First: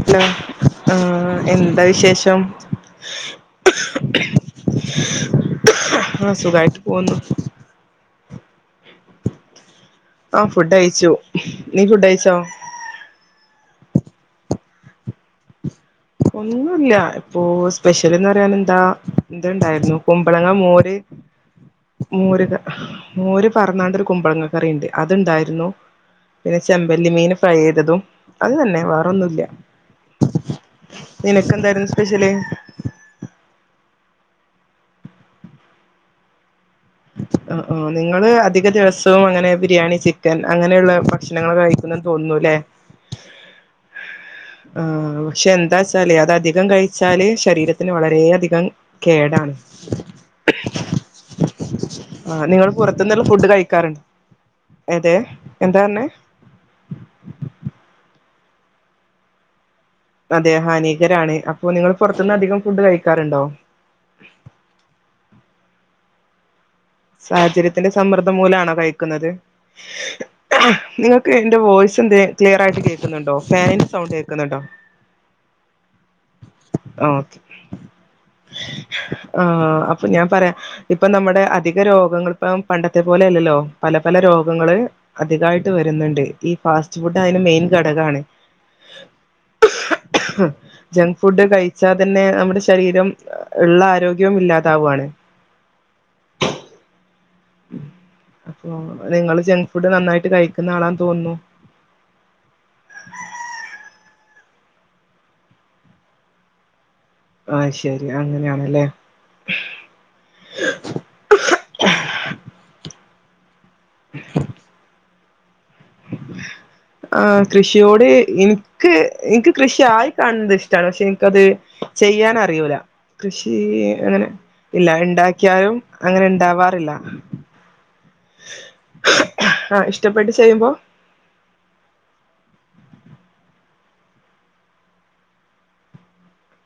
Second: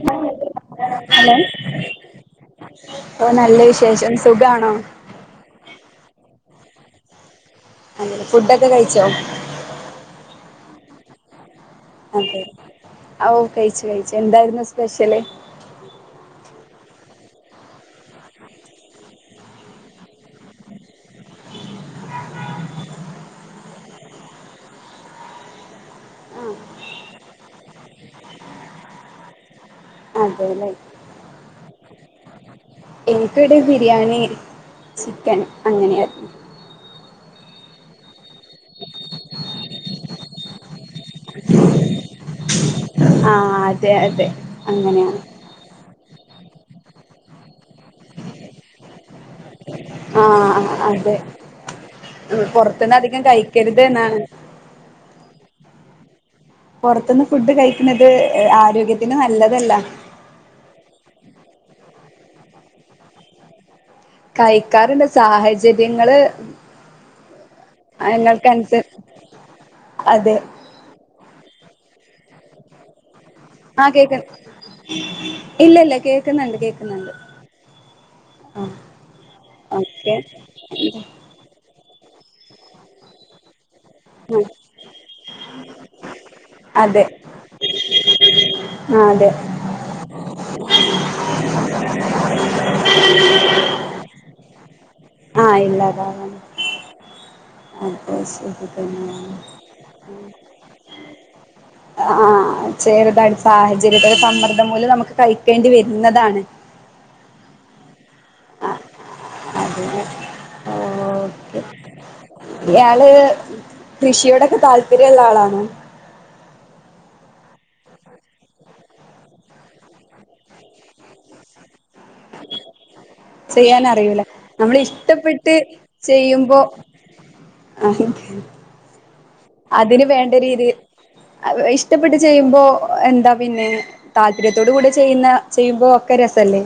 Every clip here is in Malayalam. ഹലോ ആഹ് ഹലോ. എന്താ വിശേഷം ഓ നല്ല വിശേഷം സുഖാണോ. ഉം സുഖായിട്ട് പോന്നു. അങ്ങനെ ഫുഡ് ഒക്കെ കഴിച്ചോ. ആഹ് ഫുഡ് കഴിച്ചു. നീ ഫുഡ് കഴിച്ചോ അതെ ഔ കഴിച്ചു കഴിച്ചു എന്തായിരുന്നു സ്പെഷ്യല്. ഒന്നുല്ല ഇപ്പൊ സ്പെഷ്യല് എന്ന് പറയാൻ എന്താ ഇതുണ്ടായിരുന്നു കുമ്പളങ്ങ മോര്. [unintelligible] മോര് മോര് പാർന്നാണ്ട് ഒരു കുമ്പളങ്ങ കറിണ്ട് അത് ഉണ്ടായിരുന്നു. ചെമ്പല്ലി മീൻ ഫ്രൈ ചെയ്തതും അത് തന്നെ വേറൊന്നും ഇല്ല. അതേല്ലേ. നിനക്ക് എന്തായിരുന്നു സ്പെഷ്യല്. എനിക്ക് ഇവിടെ ബിരിയാണി ചിക്കൻ അങ്ങനെ ആരുന്നു. ഒ ഓ നിങ്ങള് അധിക ദിവസവും അങ്ങനെ ബിരിയാണി ചിക്കൻ അങ്ങനെയുള്ള. ഭക്ഷണങ്ങള് കഴിക്കുന്ന തോന്നുന്നുല്ലേ ആഹ് അതെ അതെ ആഹ്. അങ്ങനെയാണ് പക്ഷെ എന്താച്ചാലേ അത് അധികം കഴിച്ചാല് ശരീരത്തിന് വളരെ അധികം കേടാണ്. ആഹ് അതെ ആഹ് നിങ്ങൾ പൊറത്തുന്ന് അധികം കഴിക്കരുത് എന്നാണ്. അതെ എന്താ പറഞ്ഞേ. പൊറത്തുന്ന് ഫുഡ് കഴിക്കുന്നത് ആരോഗ്യത്തിന് നല്ലതല്ല. അതെ ഹാനികരാണ് അപ്പൊ നിങ്ങൾ പൊറത്തുന്ന് അധികം ഫുഡ് കഴിക്കാറുണ്ടോ. കഴിക്കാറുണ്ട് സാഹചര്യങ്ങള്. സാഹചര്യത്തിന്റെ സമ്മർദ്ദം നിങ്ങൾക്ക് മൂലമാണോ അനുസ കഴിക്കുന്നത് അതെ നിങ്ങ. എന്റെ വോയ്സ് എന്തേ ക്ലിയർ ആയിട്ട് കേൾക്കുന്നുണ്ടോ ഫാനിൻ്റെ ആഹ് കേക്ക സൗണ്ട് കേക്കുന്നുണ്ടോ. ഇല്ല ഇല്ല കേക്കുന്നുണ്ട് കേക്കുന്നുണ്ട്. ആഹ് ഓക്കെ ആഹ് ആഹ് അപ്പൊ ഓക്കെ ഞാൻ പറയാ ഇപ്പൊ നമ്മുടെ അ ധിക രോഗങ്ങൾ ഇപ്പം പണ്ടത്തെ പോലെ അല്ലല്ലോ പല പല ഉം രോഗങ്ങള് അധികായിട്ട് വരുന്നുണ്ട്. ഈ ഫാസ്റ്റ് അതെ ഫുഡ് അതിന് മെയിൻ ഘടകാണ്. ആ അതെ ജംഗ് ഫുഡ് കഴിച്ചാ തന്നെ നമ്മുടെ ശരീരം ഇള്ള ആരോഗ്യവും ഇല്ലാതാവാണ്. ആഹ് ഇല്ലാതാവാണ് അത് ശരി അപ്പൊ തന്നെയാണ് ഇങ്ങള് ജംഗ് ഫുഡ് നന്നായിട്ട് കഴിക്കുന്ന ആളാന്ന് തോന്നുന്നു? ആഹ് ചെറുതായി സാഹചര്യത്തിൻ്റെ സമ്മർദ്ദം മൂലം നമുക്ക് കഴിക്കേണ്ടി വരുന്നതാണ്. അഹ് ശരി അങ്ങനെയാണല്ലേ? അതെ ഓക്കെ ഇയാള് കൃഷിയോടൊക്കെ താല്‌പര്യംള്ള ആളാണോ? ആഹ് കൃഷിയോട് ഇൻക്ക് ഇൻക്ക് കൃഷിയായി കാണുന്നത് ഇഷ്ടാണ് പക്ഷെ ഇൻക്കത്. ചെയ്യാനറിയൂലാ. കൃഷി ചെയ്യാനറിയൂല അങ്ങനെ നമ്മള് ഇല്ല ഇഷ്ടപ്പെട്ട് ഇണ്ടാക്കിയാലും അങ്ങനെ ഇണ്ടാവാറില്ല. അഹന്നെ ആഹ് ഇഷ്ടപ്പെട്ട് ചെയ്യുമ്പോ രീതിയിൽ ഇഷ്ടപ്പെട്ട് ചെയ്യുമ്പോ എന്താ പിന്നെ. താല്പര്യത്തോട്കൂടി ചെയ്യുന്ന ചെയ്യുമ്പോ ഒക്കെ രസല്ലേ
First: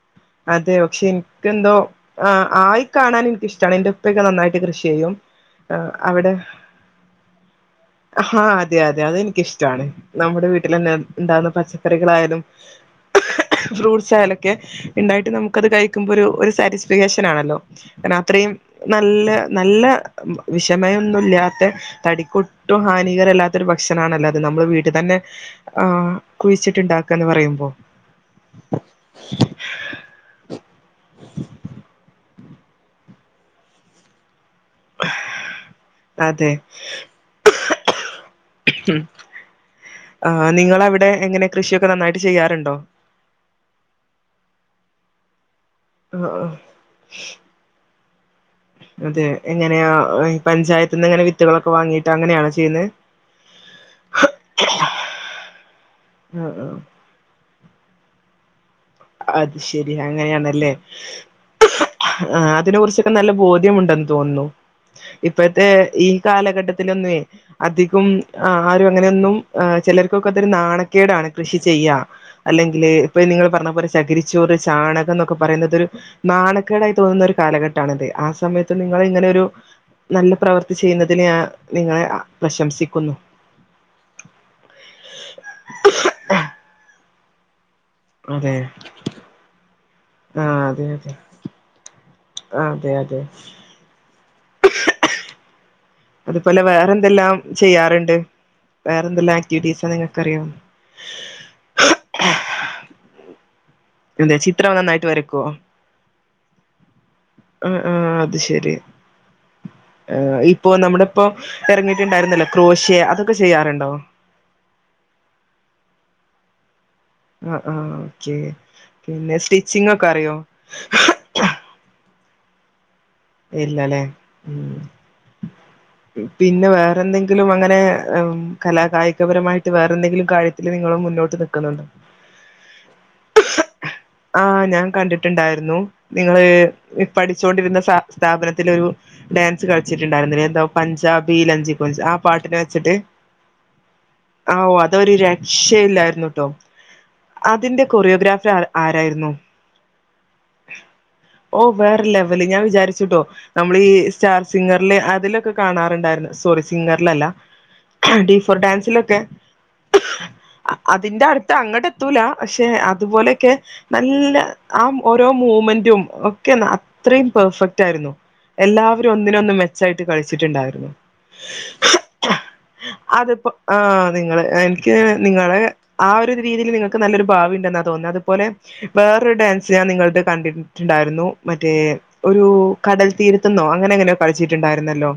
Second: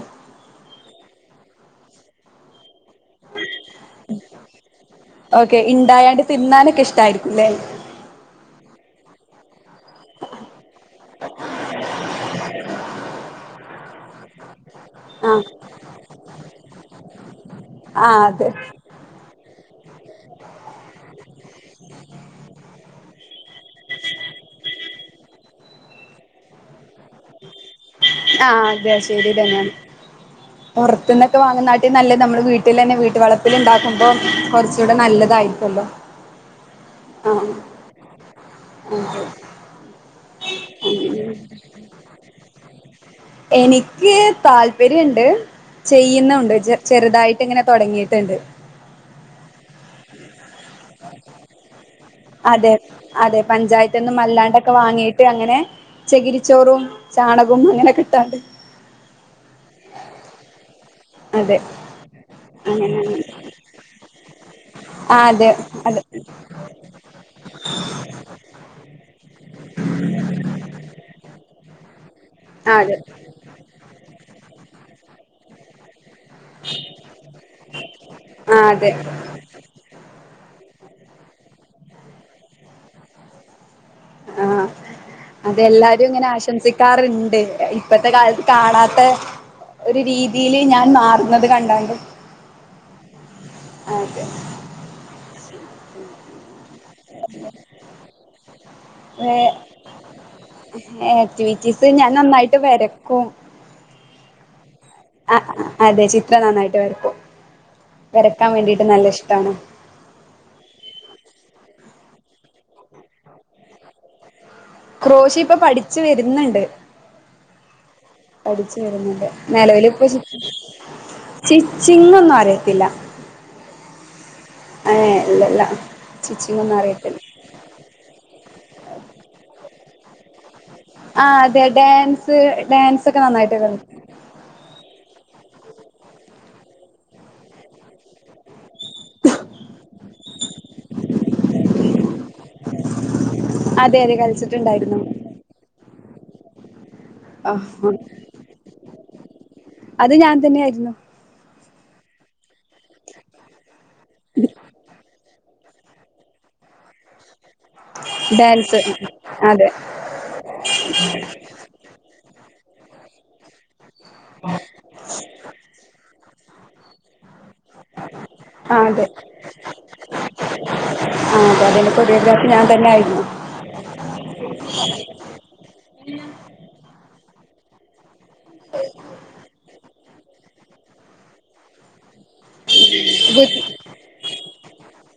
അതെ പക്ഷെ ഇൻക്കെന്തോ ആയി കാണാനിനക്ക്ഷ്ടാണ് ഇന്റെ ഉപ്പയൊക്കെ നന്നായിട്ട് കൃഷിചെയ്യും ഓക്കെ ഇണ്ടായാണ്ട് തിന്നാനൊക്കെ ഇഷ്ടായിരിക്കുംല്ലേ? ആഹ് അതെയതെ അതെനിക്കിഷ്ട ട്ടാണ് നമ്മുടെ വീട്ടിലെന്നെ ഇണ്ടാവുന്ന പച്ചക്കറികളായാലും ഫ്രൂട്ട്സായാലൊക്കെ ഇണ്ടായിട്ട് ആഹ് നമുക്കത് കഴിക്കുമ്പോ ഒരു ഒരു സാറ്റിസ്ഫക്ഷനാണല്ലോ കാരണം ആഹ് അതെ അത്രയും നല്ല നല്ല വിഷമയൊന്നുല്ല്യാത്തെ തടിക്കൊട്ടും ഹാനികരമല്ലാത്തൊരു ഭക്ഷണണല്ലോ അത് നമ്മുടെ വീട്ടിതന്നെ ആഹ് കുഴിച്ചിട്ടുണ്ടാക്ക ആഹ് അതെ ശെരിതന്നെയാണ് പൊറത്തുന്നൊക്കെ വാങ്ങുന്നാട്ടി നല്ലത് നമ്മുടെ വീട്ടിലെന്നെ വീട്ട് വളപ്പില്ണ്ടാക്കുമ്പോ കൊറച്ച് കൂടെ നല്ലതായിരിക്കല്ലോ അതെ ആഹ് ആഹ് അതെ ആ്ഹ് നിങ്ങളവിടെ എങ്ങനെ കൃഷിയൊക്കെ നന്നായിട്ട് ചെയ്യാറുണ്ടോ? എനിക്ക് താല്പര്യയ്ണ്ട് ആ ആ ചെയ്യുന്നുണ്ട് ചെ ചെറുതായിട്ട്ങ്ങനെ തൊടങ്ങിയിട്ടുണ്ട് അതെ എങ്ങനെയ പഞ്ചായത്ത്ന്നങ്ങനെ വിത്തുകളൊക്കെ വാങ്ങി അതെ അതെ പഞ്ചായത്ത്ന്നും അല്ലാണ്ടൊക്കെ വാങ്ങീയിട്ടങ്ങനെ ആ ആ ചെകിരിച്ചോറും ചാണകും അങ്ങനെക്ക ഇട്ടാണ്ട് അത് ശെരി അങ്ങനെയാണല്ലേ? അതെ ആ അതിനെ കുറിച്ചൊക്കെ അങ്ങനെ നല്ല അങ്ങനെ ബോധ്യമുണ്ടെന്ന് തോന്നുന്നു ആഹ് അതെ ഇപ്പഴത്തെ അതെ ഈ കാലഘട്ടത്തിലൊന്നെ അധികം ആ ആരും അങ്ങനെയൊന്നും ഏഹ് ചെലർക്കൊക്ക അതൊരു നാണക്കേടാണ് കൃഷിചെയ്യാ ആഹ് അല്ലെങ്കില് അതെ ആഹ് ഇപ്പ നിങ്ങള് പറഞ്ഞ പോലെ ചകിരിച്ചോറ്, ചാണകം, എന്നൊക്കെ പറയുന്നതൊരു നാണക്കേടായി തോന്നുന്നൊരു കാലഘട്ടാണ്ത് ആ സമയത്ത് അതെ നിങ്ങള് ഇങ്ങനൊരു നല്ല പ്രവർത്തി ചെയ്യുന്നതിന് ഞാൻ നിങ്ങളെ പ്രശംസിക്കുന്നു. ആഹ് അതെല്ലാരും ഇങ്ങനെ ആശംസിക്കാറ്ണ്ട് ഇപ്പത്തെ കാലത്ത് അതെ കാണാത്ത ഒരു രീതിയില് ഞാൻ മാറുന്നത് കണ്ടാണ്ട് അതെഅതെ അതെ അത്പോലവെ എന്തെല്ലാംചെയ്യാറുണ്ട് വേ വേറെന്തെല്ലാംആക്ടിവിറ്റീസ് നിങ്ങക്ക്റിയ ആക്ടിവിറ്റീസ്ഞാൻനന്നായിട്ട് വെരക്കും എന്താ ചിത്രം നന്നായിട്ട് വരക്കുവോ ആഅതെചിത്രംനന്നായിട്ട് വരക്കും ആഹ് വെരക്കാൻവേണ്ടീട്ട്നല്ലഷ്ട്ടാണ്. ഏഹ്ഇപ്പോൊനമ്മുടെപ്പോ ഇറങ്ങിയിട്ടുണ്ടായിരുന്നല്ലോ ക്രോഷ്യഅതൊക്കെചെയ്യാറുണ്ടോ? ക്രോഷിപ്പൊപഠിച്ചുവരുന്നുണ്ട്. ആഹ് ആഹ് ഓക്കെ പിന്നെ സ്റ്റിച്ചിങ് ഒക്കെ പഠിച്ചുവരുന്നണ്ട്നെലവലിപ്പചി അറിയോ സ്റ്റിച്ചിങ്ങോന്നുംഅറിയത്തില്ല ഇല്ലല്ല സ്റ്റിച്ചിങ്ങൊന്നും ഇല്ലല്ലേഉംപിന്നെവേറെന്തെ അറിയത്തില്ല ങ്കിലുംഅങ്ങനെകലാ കായികപരമായിട്ട് വേറെന്തെങ്കിലുംകാ ആഹ്അതെഡാൻസ്ഡാൻസൊക്കെനന്നായിട്ട്കളി ആഹ്ഞാൻകണ്ടിട്ടുണ്ടായിരുന്നു നിങ്ങള്പഠിച്ചുൊണ്ടിരുന്ന സ്ഥാപനത്തിലൊരു ഡാൻസ്കളിച്ചിട്ടുണ്ടായിരുന്നല്ലേ എന്തോപഞ്ചാബിലഞ്ചികോഞ്ച്ആ പാട്ടിനെവെച്ചിട്ട്. അതെയതെകളിച്ച ആഒഅതൊരുരക്ഷയില്ലായിരുന്നുട്ടോ ആ അതിന്റെകൊറിയോഗ്രാഫ്റ്റ്അ ആരായിരുന്നു. അത്ഞാൻതന്നെയായിരുന്നു. ഓ വേറെ ലെവല് ഞാൻ വിചാരിച്ചുട്ടോ നമ്മൾ ഈ സ്റ്റാർ സിംഗറില് അതിലൊക്കെ കാണാറുണ്ടായിരുന്നു സോറി സിംഗറിലല്ല ഡി ഫോർ ഡാൻസ് ഡാൻസിലൊക്കെ അതെ അതിന്റെ അടു ത്ത് അങ്ങടെ എത്തൂല പക്ഷെ അതുപോലെയൊക്കെ നല്ല ആ ഓരോ മൂവ്മെന്റും ഓക്കെ എന്നാ അത്രയും പെർഫെക്റ്റ് ആയിരുന്നു ആ അതെ എല്ലാവരും ഒന്നിന് ഒന്ന്മെച്ചായിട്ട് കളിച്ചിട്ടുണ്ടായിരുന്നു ആ അതെന്റെ കൊറിയോഗ്രാഫി ഞാൻ തന്നെ ആയിരുന്നു അതിപ്പോ ആ നിങ്ങള് എനിക്ക് നിങ്ങളെ ആ ഒരു രീതിൽ നിങ്ങൾക്ക് നല്ലൊരു ഭാവി ഉണ്ടെന്നാ തോന്നുന്നത് അത് പോലെ വേറൊരു ഡാൻസ് ഞാൻ നിങ്ങള ത് കണ്ടിട്ടട്ടുണ്ടായിരുന്നു മറ്റേ ഒരു കടൽ തീരുത്തുന്നോ അങ്ങനെ എങ്ങനെയോ കളിച്ചിട്ടുണ്ടായിരുന്നല്ലോ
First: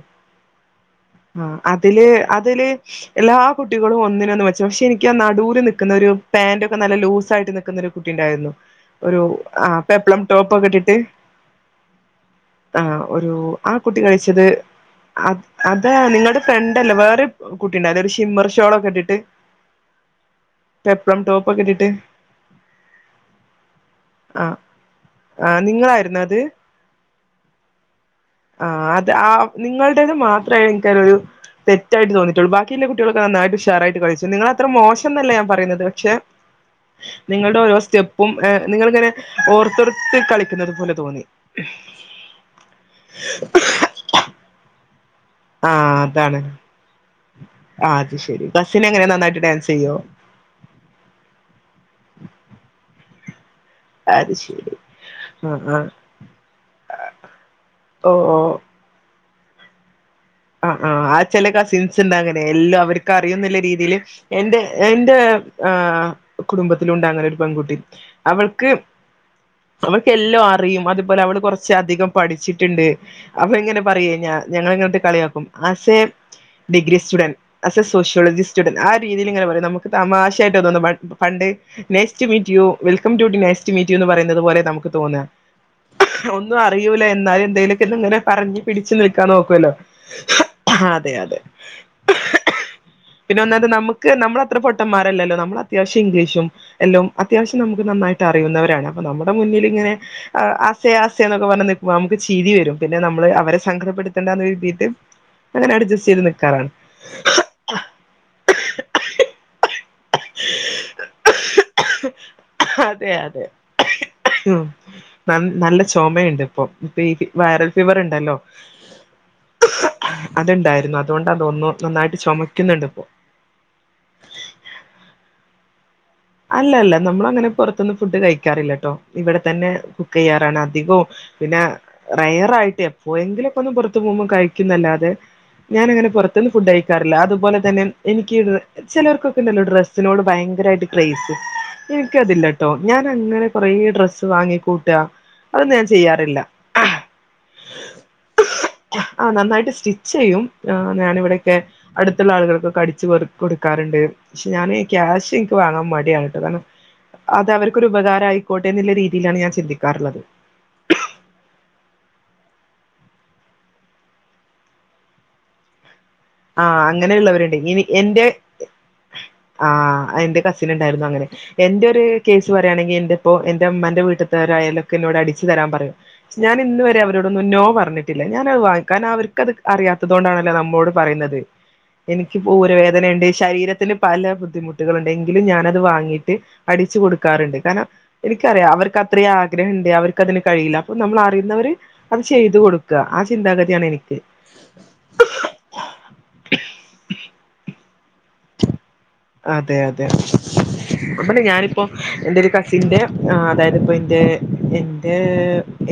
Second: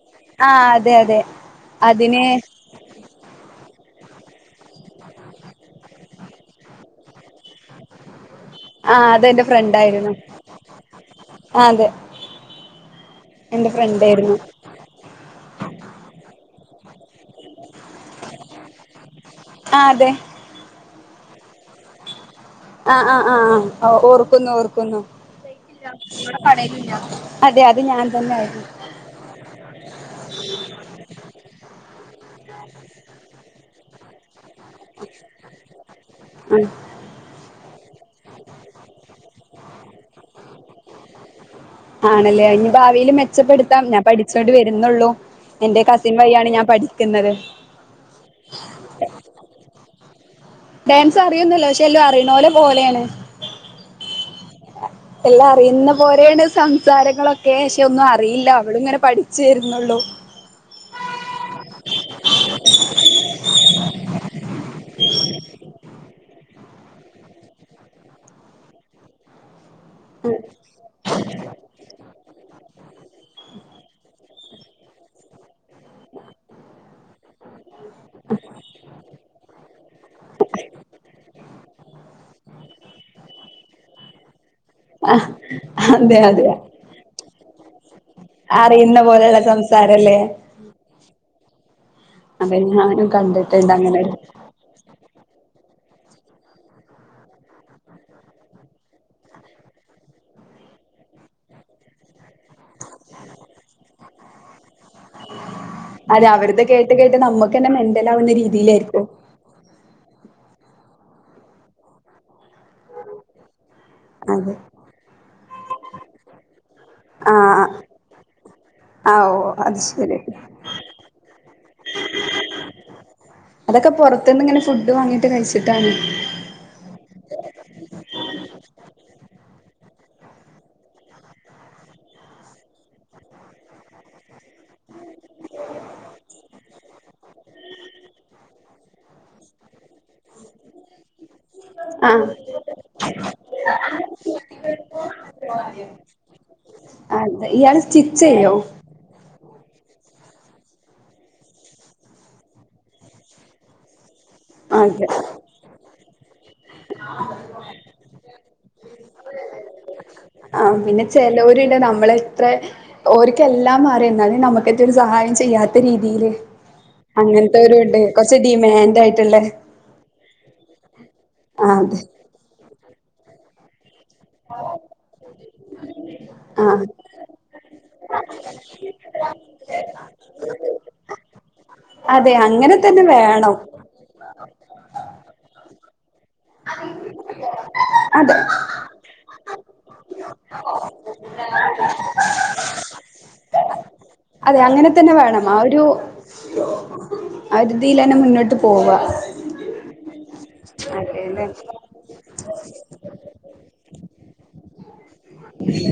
ആ അതെ അതെ ആ അതില് അതിന് അതില് എല്ലാ കുട്ടികളും ഒന്നിന് ഒന്ന് മെച്ച പക്ഷെ എനിക്ക് ആ നടുല് നിൽക്കുന്ന ഒരു പാന്ൻറ് ഒക്കെ നല്ല ലൂസായിട്ട് നിക്കുന്നൊരു കുട്ടി ഉണ്ടായിരുന്നു ആഹ് അതെന്റെ ആഹ അപ്പൊ ഫ്രണ്ടായിരുന്നു എപ്പളം ടോപ്പ് ഒക്കെ ഇട്ടിട്ട് ആ അതെ ആഹ ഒരു എന്റെ ആ കുട്ടി ഫ്രണ്ടായിരുന്നു കഴിച്ചത് അതാ നിങ്ങളുടെ ഫ്രണ്ടല്ലേ വേറെ കുട്ടിണ്ടായിരുന്നു ഒരു ഷിമ്മർ ഷോളൊക്കെ ഇട്ടിട്ട് ആ അതെ പെപ്പ്ളം ടോപ്പ് ഒക്കെ ഇട്ടിട്ട് ആഹ ആ ആ ആ ഓർ ക്കുന്നു ആ ഓർക്കുന്നു നിങ്ങളായിരുന്നു അത് അതെ അത് ഞാൻ തന്നെ ആയിരുന്നു ആ അത ആ നിങ്ങളടേത് മാത്രേ എനിക്കതിലൊരു തെറ്റായിട്ട് ത്തോന്നയിട്ടുള്ള ബാക്കിയുള്ള കുട്ടികളൊക്കെ നായിട്ട് ഉഷറായിട്ട് കളിച്ചു നിങ്ങളെ അത്ര മോശം ന്നല്ല ഞാൻ പറയുന്നത് പക്ഷെ ആഹ് നിങ്ങളുടെ ഓരോ സ്റ്റെപ്പും നിങ്ങൾങ്ങനെ ഓർത്തെർത്ത് കളിക്കുന്നത് പോലെ തോന്നി ആണല്ലേ ഇനി ഭാവിയിൽ മെച്ചപ്പെടുത്താം ഞാൻ പഠിച്ചോണ്ടി വരുന്നുള്ളൂ എന്റെ കസിൻ വഴിയാണ് ഞാൻ പഠിക്കുന്നത് ആ അത് ശരി കസിന് എങ്ങനെ നന്നായിട്ട് ഡാൻസ് ചെയ്യോ ഡാൻസ് അറിയുന്നന്നല്ലോ പക്ഷെ എല്ലാം അറിനോലെ പോലെയാണ് അത് ശരി എല്ലാം ആഹ് ആഹ് അറിയുന്ന പോലെയാണ് സംസാരങ്ങളൊക്കെ പക്ഷെ ഒന്നും ഓ ഓ അറിയില്ല അവൾ ഇങ്ങനെ പഠിക്ക പഠിച്ചു വരുന്നേയുള്ളൂ ആ ആ ആ ചില കസിൻസ് ഉണ്ട് അങ്ങനെ എല്ലാം അവർക്ക് അറിയും എന്നുള്ള രീതിയിൽ എന്റെ എൻ്റെ ആ കുടുംബത്തിലും ഉണ്ട് അങ്ങനെ ഒരു പെൺകുട്ടി അവൾക്ക് അവൾക്ക് എല്ലാം അറിയും അതുപോലെ അവൾ കുറച്ച് കുറച് അധികം പഠിച്ചിട്ടുണ്ട് അപ്പൊ ഇങ്ങനെ പറയെ ഞങ്ങൾ അങ്ങനെ ഇട്ട് കളിയാക്കും. As a degree student as a sociology student ആ രീതിയിൽ ഇങ്ങനെ പറയും നമുക്ക് തമാശായിട്ട് തോന്നും പണ്ട് nice to meet you welcome too nice to meet you പറയുന്നത് പോലെ നമുക്ക് തോന്ന ആഹ് അതെ അതെ ഒന്നും അറിയൂല്ല എന്നാലും എന്തേ ങ്ങനെ പറഞ് പിടിച്ച് അറിയുന്ന നിൽക്കാൻ പോലെയുള്ള നോക്കുവല്ലോ സംസാരല്ലേ അതെ അതെ അതെ ഞാനും പിന്നെ ഒന്നാമത് കണ്ടിട്ടുണ്ട് അങ്ങനെ നമുക്ക് നമ്മള അത്ര പൊട്ടമാരല്ലോ നമ്മൾ അത്വവ ശ്യം ഇംഗ്ലീഷും എല്ലാം അത്യാവശ്യം നമുക്ക് നന്നായിട്ട് അറിയുന്നവരാണ് അപ്പൊ നമ്മുടെ മുന്നിൽങ്ങനെ ആ ആസേ ആസയ എന്നൊക്കെ പറഞ് നിൽക്കുമ്പ നമുക്ക് ചിരി വരും പിന്നെ നമ്മള് അവരെ സങ്കടപ്പെടുത്തേണ്ട അങ്ങനെ അട് അതെ അവരുത് കേട്ട് കേട്ട് നമ്മുക്ക് തന്നെ മെന്റല ആകുന്ന രീതിയില ആയിരിക്കും അതെ അതെ ഉ അതെ ന നല്ല ചുമയുണ്ട് ഇപ്പൊ ഇപ്പൊ ഈ വൈറൽ ആഹ് ഫീവർ ഉണ്ടല്ലോ ആ ഓ അത് ശരി അത്ണ്ടായിരുന്നു അതുകൊണ്ട് തോന്നുന്നു നന്നായിട്ട് ചുമക്കുന്നുണ്ട് ഇപ്പോ അതൊക്കെ പുറത്തു നിന്ന് ഇങ്ങനെ ഫുഡ് വാങ്ങിട്ട് കഴിച്ചിട്ടാണ് അല്ല അല്ല നമ്മള അങ്ങനെ പുറത്തൊന്നും ഫുഡ് കഴിക്കാറില്ല കേട്ടോ ഇവിടെ തന്നെ കുക്ക് ചെയ്യാറാണ് അധികവും പിന്നെ റയറ ആയിട്ടേ പോയെങ്കിലും ഒ ക്കെ ഒന്ന് പുറത്തു പോകുമ്പോം കഴിക്കുന്നല്ലാതെ ഞാൻ അങ്ങനെ പുറത്ത് നിന്ന് ഫുഡ് കഴിക്കാറില്ല അതുപോലെ തന്നെ എനിക്ക് ചിലവർക്കൊക്കെ ഉണ്ടല്ലോ ഡ്രസിനോട് ഭയങ്കര ആയിട്ട് ക്രേസ് ആ എനിക്കതില്ലട്ടോ ഞാൻ അങ്ങനെ കൊറെ ഡ്രസ്സ് വാങ്ങിക്കൂട്ടുക അതൊന്നും ഞാൻ ചെയ്യാറില്ല അതെ ഇയാൾ സ്റ്റിച്ച് ചെയ്യോ ആഹ് നന്നായിട്ട് സ്റ്റിച്ച് ചെയ്യും ഞാൻ ഇവിടെക്കെ അടുത്തുള്ള ആളുകൾക്കെ അടിച്ച് കൊടുക്കാറുണ്ട് പക്ഷെ ഞാൻ അതെ ക്യാഷ് എനിക്ക് വാങ്ങാൻ മടിയാണ് കേട്ടോ കാരണം അത് അവർക്കൊരു ഉപകാര ആയിക്കോട്ടെ എന്നുള്ള രീതിയിലാണ് ഞാൻ ചിന്തിക്കാറുള്ളത് ആ പിന്നെ ചിലവരുണ്ട് നമ്മളെത്ര ഓർക്കെല്ലാം അറിയാം എന്നാല നമുക്കറ്റ് ഒരു സഹായം ചെയ്യാത്ത രീതിയില് ആ അങ്ങനെയുള്ളവരുണ്ട് ഇനി അങ്ങനത്തെവരുണ്ട് എൻ്റെ കുറച്ച് ഡിമാൻഡ് ആയിട്ടുള്ള ആ എൻ്റെ കസി ണ്ടായിരുന്നു അങ്ങനെ ആ എന്റെ അതെ ഒരു കേസ് പറയുകയാണെങ്കിൽ എന്റെപ്പോ എ ഇമ്മന്റെ വീട്ട കാരായാലും ഒക്കെ എന്നോട് അടിച്ചു തരാൻ പറയും ആ ഞാനിന്ന്‌ വരെ അവരോടൊന്ന് നോ പറഞ്ഞിട്ടില്ല ഞാനത് വാങ്ങിക്ക ഞ അവർക്കത് അറിയാത്തത് കൊണ്ടാണല്ലെ നമ്മോട് പറയുന്നത് അതെ എനിക്ക്പ്പോ അങ്ങനെ തന്നെ ഉരവേദനുണ്ട് വേണം ശരീ ത്തിത്തില് പല ബുദ്ധിമുട്ടുകളൾ ഉണ്ട് എങ്കിലും ഞാനത് വാങ്ങിട്ട് അടിച്ചു കൊടുക്കാറുണ്ട് കാരണം അതെ എനിക്കറിയാം അവർക്ക് അത്ര ആഗ്രഹംണ്ട് അവർക്ക്തിന് കഴിയില്ല അപ്പൊ നമ്മൾ അറിയുന്നവര് അത് ചെയ്തു കൊടുക്കുക ആ ചിന്താഗതിയാണ് എനിക്ക് അതെ അങ്ങനെ തന്നെ വേണം ആ ഒരു അവതിയിലന്നെ മുന്നോട്ട് പോവ അതെ അതെ അപ്പ അതെല്ലേ ഞാനിപ്പോ എന്റെ ഒരു കസിന്റെ അതായത്പ്പോ എന്റെ എൻ്റെ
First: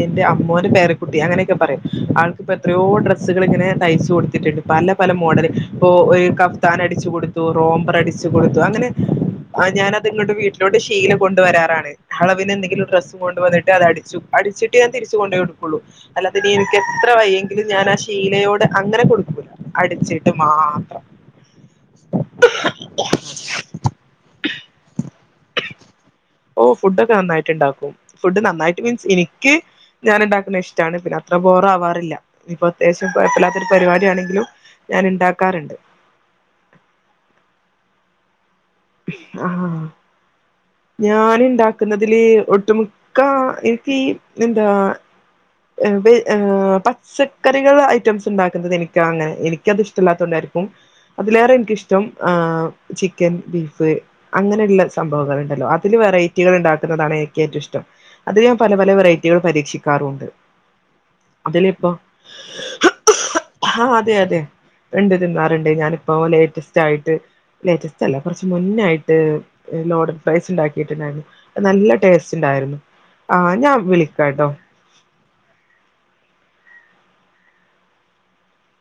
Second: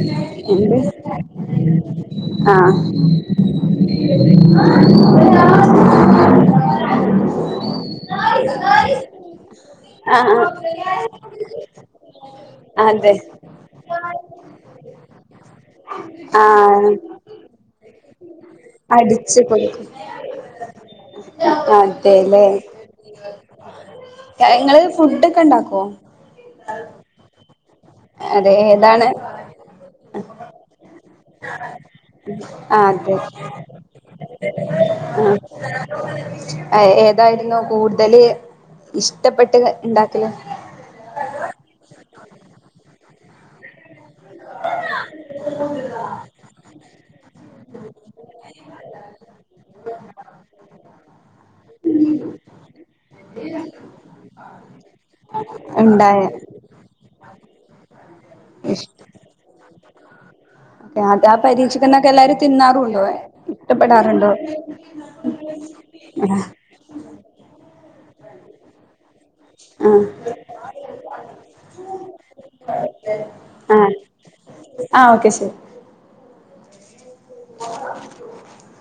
എന്റെ അമ്മോന്റെ എന്ത് പേരക്കുട്ടി അങ്ങനെയൊക്കെ പറയായും ആൾക്കിപ്പോ എത്രയോ ഡ്രസ്സുകൾ ഇങ്ങനെ തയ്ച്ചു കൊടുത്തിട്ടുണ്ട് പല പല മോഡല് ആ ഇപ്പൊ കഫ്താൻ അടിച്ചു കൊടുത്തു റോംമ്പർ അടിച്ചു കൊടുത്തു അങ്ങനെ ആഹ് ആ ഞാനത് നിങ്ങോടെ ആഹ് വീട്ടിലോട്ട് ശീല കൊണ്ട് വരാറാണ് അളവിന് എന്തെങ്കിലും അതെ ഡ്രസ്സ് കൊണ്ടവന്നിട്ട് അത അടിച്ചു അടിച്ചിട്ട് ഞാൻ തിരിച്ചു കൊണ്ടപോ കൊടുക്കുള്ളു അല്ലാതെ ഇനി എനിക്ക് ആഹ് എത്ര വയ്യെങ്കിലും ഞാൻ ആ ശീലയോടെ അങ്ങനെ അടിച്ചു കൊടുക്കൂല കൊടുക്കും അടിച്ചിട്ട് മാത്രം അതെല്ലേ ങ്ങള് ഫുഡ ഒക്കെ ഉണ്ടാക്കുവോ ഓഹ് ഫുഡ് ഒക്കെ നന്നായിട്ട്ണ്ടാക്കും ഫുഡ് അതെ നന്നായിട്ട് ഏതാണ് [unintelligible] [unintelligible] ഞൻ ഉണ്ടാക്കുന്ന ഇഷ്ടണ് പിന്നെ അത്ര ബോറ ആവാറില്ല ഇപ്പൊ ആഹ് അത്യാവശ്യം അതെ എപ്പല്ലാത്തൊരു പരിപാടിയാണെങ്കിലും ഞാൻ ഉണ്ടാക്കാറുണ്ട് ഏതായിരുന്ന് കൂടുതല് ഇഷ്ടപ്പെട്ട് ഉണ്ടാക്കല് ഞൻ ഉണ്ടാക്കുന്നതില് ഒട്ടുമിക്ക എനിക്ക് എന്താ പച്ചക്കറികൾ ഐറ്റംസ് ഉണ്ടാക്കുന്നത് എനിക്ക് അങ്ങനെ എനിക്കത്ഷ്ടമല്ലാത്ത കൊണ്ടായിരിക്കും അതിലേറെ എനിക്കിഷ്ടം ചിക്കൻ ബീഫ് അങ്ങനെയുള്ള സംഭവങ്ങൾുണ്ടല്ലോ അതില് ഇണ്ടായ വെറൈറ്റികൾ ഉണ്ടാക്കുന്നതാണ് എനിക്ക് ഏറ്റവും ഇഷ്ടം അതി ഞാൻ പല ഇഷ് പല വെറൈറ്റികൾ പരീക്ഷിക്കാറുമുണ്ട് അത ആ പരീക്ഷിക്കന്നൊക്കെ എല്ലാരും തിന്നാറുണ്ടോ ആഹ് അതെ ഇഷ്ടപ്പെടാറുണ്ടോ അതെ രണ്ട് തിന്നാറ് ഉണ്ട് ആഹ് ഞാനിപ്പോലറ്റ് യിട്ട് ലേറ്റസ്റ്റ് അല്ല കുറച്ച് മുന്നായിട്ട് ആഹ് ലോഡൺ പ്രൈസ് ഉണ്ടാക്കിയിട്ടുണ്ടായിരുന്നു നല്ല ടേസ്റ്റ് ഉണ്ടായിരുന്നു ആഹ് ഞാൻ വിളിക്കാംട്ടോ ആഹ് ഓക്കെ ശർ [unintelligible]